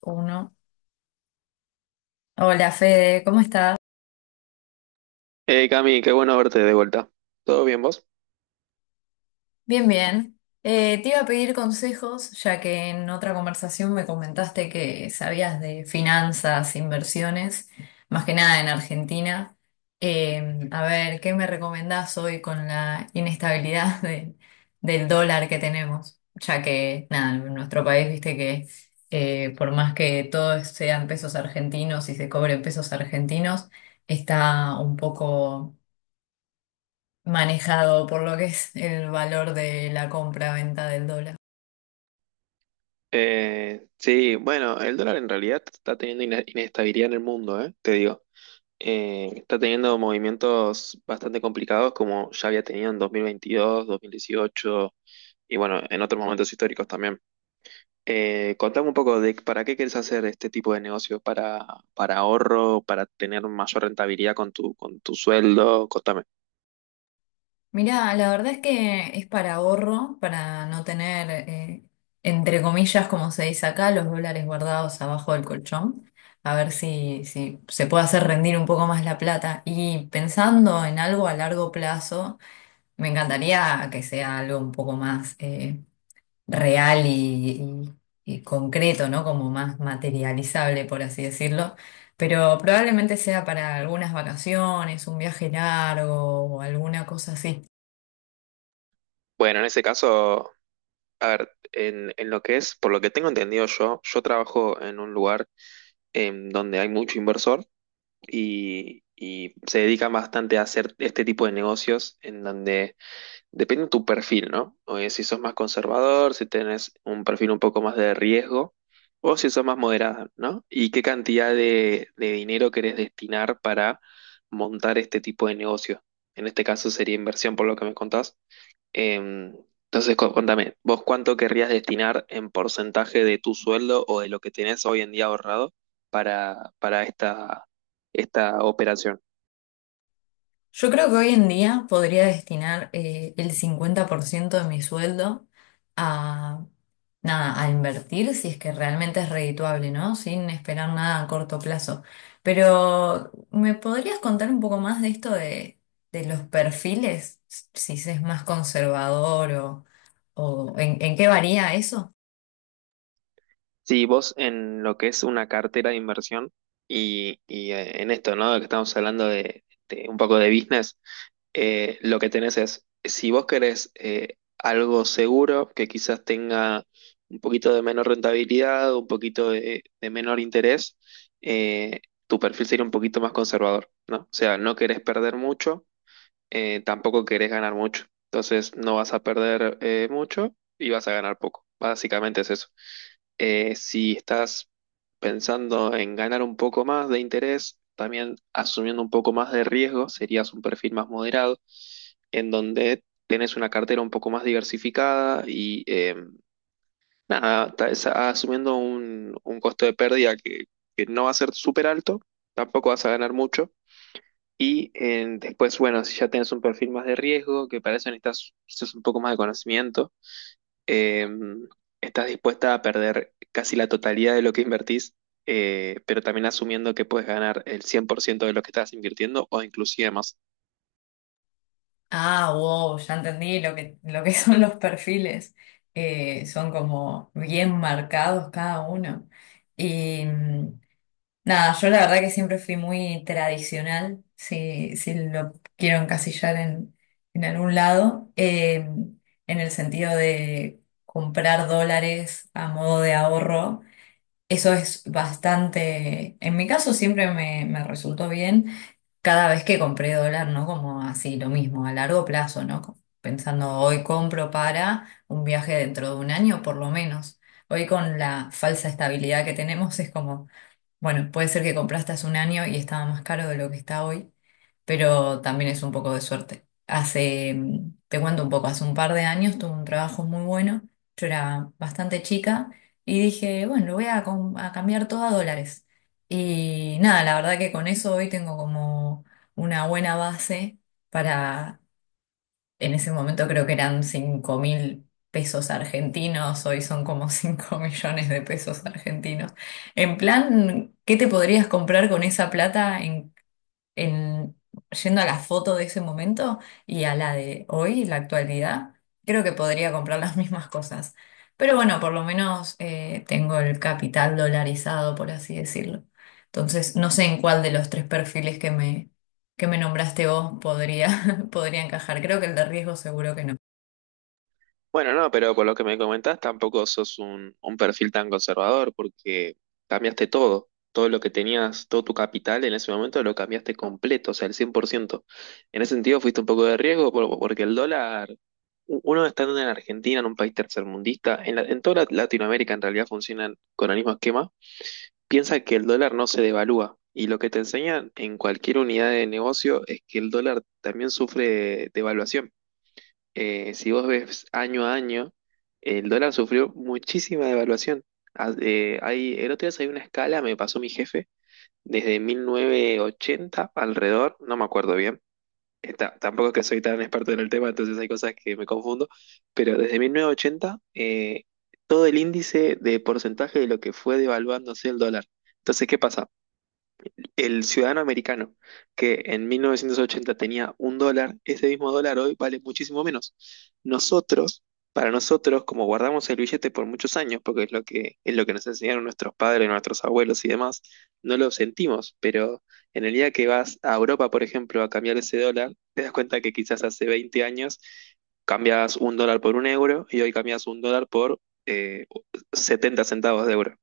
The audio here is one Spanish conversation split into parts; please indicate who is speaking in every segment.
Speaker 1: Uno. Hola Fede, ¿cómo estás?
Speaker 2: Hey Cami, qué bueno verte de vuelta. ¿Todo bien vos?
Speaker 1: Bien, bien. Te iba a pedir consejos, ya que en otra conversación me comentaste que sabías de finanzas, inversiones, más que nada en Argentina. A ver, ¿qué me recomendás hoy con la inestabilidad del dólar que tenemos? Ya que, nada, en nuestro país, viste que por más que todos sean pesos argentinos y se cobren pesos argentinos, está un poco manejado por lo que es el valor de la compra-venta del dólar.
Speaker 2: Sí, bueno, el dólar en realidad está teniendo inestabilidad en el mundo, te digo. Está teniendo movimientos bastante complicados como ya había tenido en dos mil veintidós, dos mil dieciocho, y bueno, en otros momentos históricos también. Contame un poco de para qué quieres hacer este tipo de negocio, para ahorro, para tener mayor rentabilidad con tu sueldo, contame.
Speaker 1: Mirá, la verdad es que es para ahorro, para no tener, entre comillas, como se dice acá, los dólares guardados abajo del colchón, a ver si se puede hacer rendir un poco más la plata. Y pensando en algo a largo plazo, me encantaría que sea algo un poco más real y concreto, ¿no? Como más materializable, por así decirlo. Pero probablemente sea para algunas vacaciones, un viaje largo o alguna cosa así.
Speaker 2: Bueno, en ese caso... A ver, en lo que es, por lo que tengo entendido yo, yo trabajo en un lugar donde hay mucho inversor y se dedican bastante a hacer este tipo de negocios en donde depende de tu perfil, ¿no? O es si sos más conservador, si tenés un perfil un poco más de riesgo o si sos más moderado, ¿no? Y qué cantidad de dinero querés destinar para montar este tipo de negocio. En este caso sería inversión, por lo que me contás. Em, entonces, contame, ¿vos cuánto querrías destinar en porcentaje de tu sueldo o de lo que tenés hoy en día ahorrado para esta, esta operación?
Speaker 1: Yo creo que hoy en día podría destinar el 50% de mi sueldo a, nada, a invertir si es que realmente es redituable, ¿no? Sin esperar nada a corto plazo. Pero, ¿me podrías contar un poco más de esto de los perfiles? Si es más conservador o, en qué varía eso.
Speaker 2: Si vos en lo que es una cartera de inversión y, en esto, ¿no? Que estamos hablando de un poco de business, lo que tenés es, si vos querés algo seguro que quizás tenga un poquito de menor rentabilidad, un poquito de menor interés, eh, tu perfil sería un poquito más conservador, ¿no? O sea, no querés perder mucho, tampoco querés ganar mucho. Entonces no vas a perder mucho y vas a ganar poco. Básicamente es eso. Si estás pensando en ganar un poco más de interés, también asumiendo un poco más de riesgo, serías un perfil más moderado, en donde tenés una cartera un poco más diversificada y nada, asumiendo un costo de pérdida que no va a ser súper alto, tampoco vas a ganar mucho, y después, bueno, si ya tienes un perfil más de riesgo, que para eso necesitas quizás un poco más de conocimiento, eh, estás dispuesta a perder casi la totalidad de lo que invertís, pero también asumiendo que puedes ganar el 100% de lo que estás invirtiendo o inclusive más.
Speaker 1: Ah, wow, ya entendí lo que son los perfiles. Son como bien marcados cada uno. Y mm, nada, yo la verdad que siempre fui muy tradicional, si, si lo quiero encasillar en algún lado, en el sentido de comprar dólares a modo de ahorro. Eso es bastante, en mi caso siempre me, me resultó bien cada vez que compré dólar, ¿no? Como así, lo mismo, a largo plazo, ¿no? Pensando, hoy compro para un viaje dentro de un año, por lo menos. Hoy con la falsa estabilidad que tenemos es como, bueno, puede ser que compraste hace un año y estaba más caro de lo que está hoy, pero también es un poco de suerte. Te cuento un poco, hace un par de años tuve un trabajo muy bueno, yo era bastante chica y dije, bueno, lo voy a cambiar todo a dólares. Y nada, la verdad que con eso hoy tengo como una buena base para, en ese momento creo que eran 5.000 pesos argentinos, hoy son como 5.000.000 de pesos argentinos. En plan, ¿qué te podrías comprar con esa plata en, yendo a la foto de ese momento y a la de hoy, la actualidad, creo que podría comprar las mismas cosas. Pero bueno, por lo menos tengo el capital dolarizado, por así decirlo. Entonces, no sé en cuál de los tres perfiles que me nombraste vos podría, podría encajar. Creo que el de riesgo seguro que no.
Speaker 2: Bueno, no, pero por lo que me comentás, tampoco sos un perfil tan conservador porque cambiaste todo. Todo lo que tenías, todo tu capital en ese momento lo cambiaste completo, o sea, el 100%. En ese sentido fuiste un poco de riesgo porque el dólar, uno estando en Argentina, en un país tercermundista, en, en toda Latinoamérica en realidad funcionan con el mismo esquema, piensa que el dólar no se devalúa. Y lo que te enseñan en cualquier unidad de negocio es que el dólar también sufre devaluación, si vos ves año a año, el dólar sufrió muchísima devaluación. El otro día salió una escala, me pasó mi jefe, desde 1980 alrededor, no me acuerdo bien. Tampoco es que soy tan experto en el tema, entonces hay cosas que me confundo, pero desde 1980 todo el índice de porcentaje de lo que fue devaluándose el dólar. Entonces, ¿qué pasa? El ciudadano americano, que en 1980 tenía un dólar, ese mismo dólar hoy vale muchísimo menos. Nosotros, para nosotros, como guardamos el billete por muchos años, porque es lo que nos enseñaron nuestros padres, nuestros abuelos y demás, no lo sentimos, pero en el día que vas a Europa, por ejemplo, a cambiar ese dólar, te das cuenta que quizás hace 20 años cambias un dólar por un euro y hoy cambias un dólar por eh, 70 centavos de euro.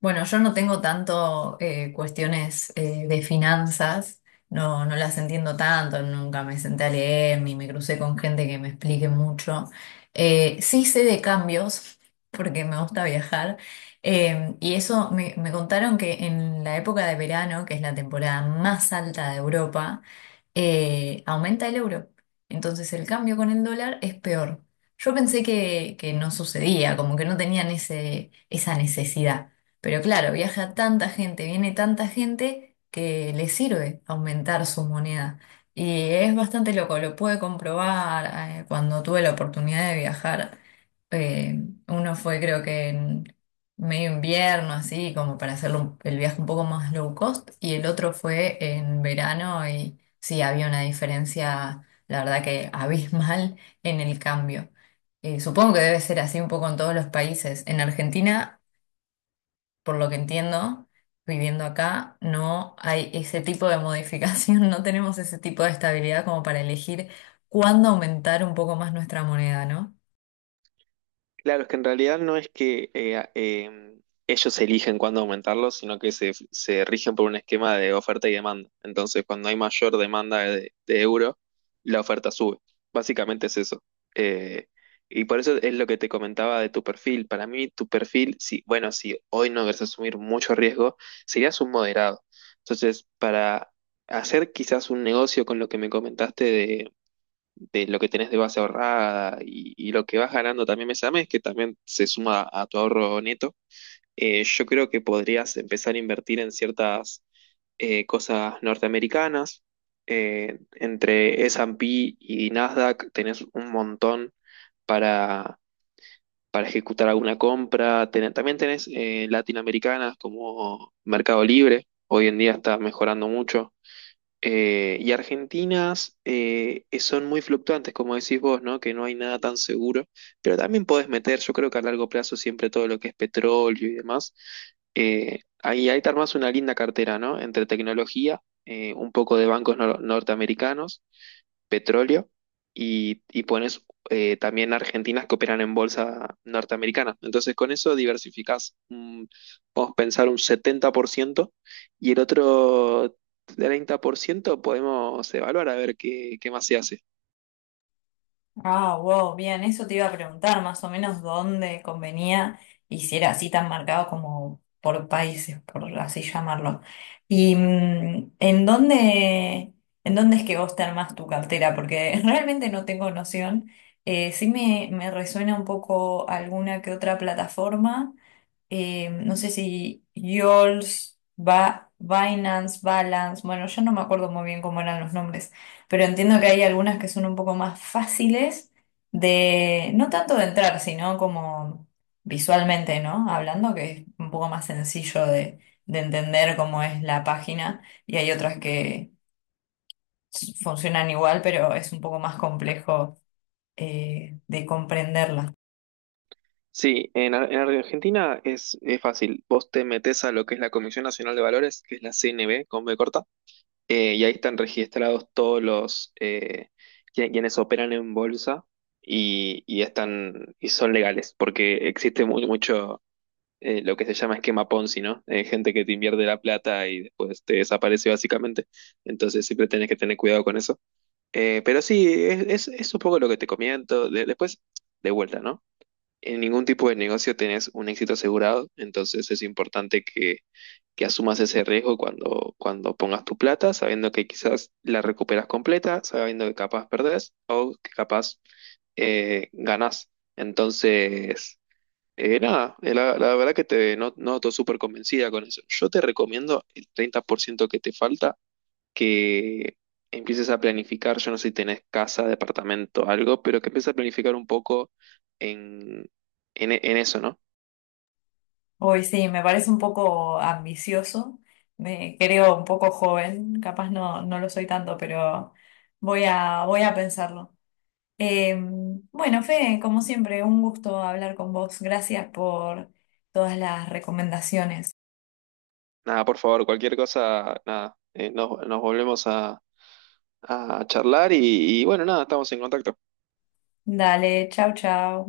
Speaker 1: Bueno, yo no tengo tanto cuestiones de finanzas, no, no las entiendo tanto, nunca me senté a leer ni me crucé con gente que me explique mucho. Sí sé de cambios, porque me gusta viajar, y eso me contaron que en la época de verano, que es la temporada más alta de Europa, aumenta el euro. Entonces el cambio con el dólar es peor. Yo pensé que no sucedía, como que no tenían ese, esa necesidad. Pero claro, viaja tanta gente, viene tanta gente que le sirve aumentar su moneda. Y es bastante loco, lo pude comprobar cuando tuve la oportunidad de viajar. eh, Uno fue creo que en medio invierno, así como para hacer el viaje un poco más low cost, y el otro fue en verano y sí, había una diferencia, la verdad que abismal en el cambio. Supongo que debe ser así un poco en todos los países. En Argentina, por lo que entiendo, viviendo acá, no hay ese tipo de modificación, no tenemos ese tipo de estabilidad como para elegir cuándo aumentar un poco más nuestra moneda, ¿no?
Speaker 2: Claro, es que en realidad no es que ellos eligen cuándo aumentarlos, sino que se rigen por un esquema de oferta y demanda. Entonces, cuando hay mayor demanda de euro, la oferta sube. Básicamente es eso. Eh, y por eso es lo que te comentaba de tu perfil. Para mí, tu perfil, si, bueno, si hoy no querés asumir mucho riesgo, serías un moderado. Entonces, para hacer quizás un negocio con lo que me comentaste de lo que tenés de base ahorrada y lo que vas ganando también mes a mes, que también se suma a tu ahorro neto, yo creo que podrías empezar a invertir en ciertas cosas norteamericanas. Entre S&P y Nasdaq tenés un montón para, para ejecutar alguna compra. También tenés latinoamericanas como Mercado Libre. Hoy en día está mejorando mucho. Y argentinas son muy fluctuantes, como decís vos, ¿no? Que no hay nada tan seguro, pero también podés meter, yo creo que a largo plazo siempre todo lo que es petróleo y demás, ahí, ahí te armás una linda cartera, ¿no? Entre tecnología, un poco de bancos norteamericanos, petróleo y pones también argentinas que operan en bolsa norteamericana. Entonces con eso diversificás, mm, podemos pensar un 70% y el otro 30% podemos evaluar a ver qué, qué más se hace.
Speaker 1: Ah, wow, bien, eso te iba a preguntar más o menos dónde convenía y si era así tan marcado como por países, por así llamarlo. Y mm, en dónde es que vos te armás tu cartera, porque realmente no tengo noción. Me resuena un poco alguna que otra plataforma no sé si Yols, ba Binance, Balance, bueno, yo no me acuerdo muy bien cómo eran los nombres, pero entiendo que hay algunas que son un poco más fáciles de, no tanto de entrar, sino como visualmente, ¿no? Hablando, que es un poco más sencillo de entender cómo es la página, y hay otras que funcionan igual, pero es un poco más complejo de comprenderlas.
Speaker 2: Sí, en, en Argentina es fácil. Vos te metés a lo que es la Comisión Nacional de Valores, que es la CNB, con B corta. Y ahí están registrados todos los quienes operan en bolsa y están y son legales, porque existe muy mucho lo que se llama esquema Ponzi, ¿no? Gente que te invierte la plata y después te desaparece básicamente. Entonces siempre tenés que tener cuidado con eso. Pero sí, es, es un poco lo que te comento. Después, de vuelta, ¿no? En ningún tipo de negocio tenés un éxito asegurado, entonces es importante que asumas ese riesgo cuando, cuando pongas tu plata, sabiendo que quizás la recuperas completa, sabiendo que capaz perdés o que capaz ganás. Entonces, nada, la, la verdad que te noto súper convencida con eso. Yo te recomiendo el 30% que te falta que empieces a planificar, yo no sé si tenés casa, departamento, algo, pero que empieces a planificar un poco en, en eso, ¿no?
Speaker 1: Hoy sí, me parece un poco ambicioso, me creo un poco joven, capaz no, no lo soy tanto, pero voy a, voy a pensarlo. Eh, bueno, Fede, como siempre, un gusto hablar con vos. Gracias por todas las recomendaciones.
Speaker 2: Nada, por favor, cualquier cosa, nada, nos, nos volvemos a charlar y bueno, nada, estamos en contacto.
Speaker 1: Dale, chau, chau.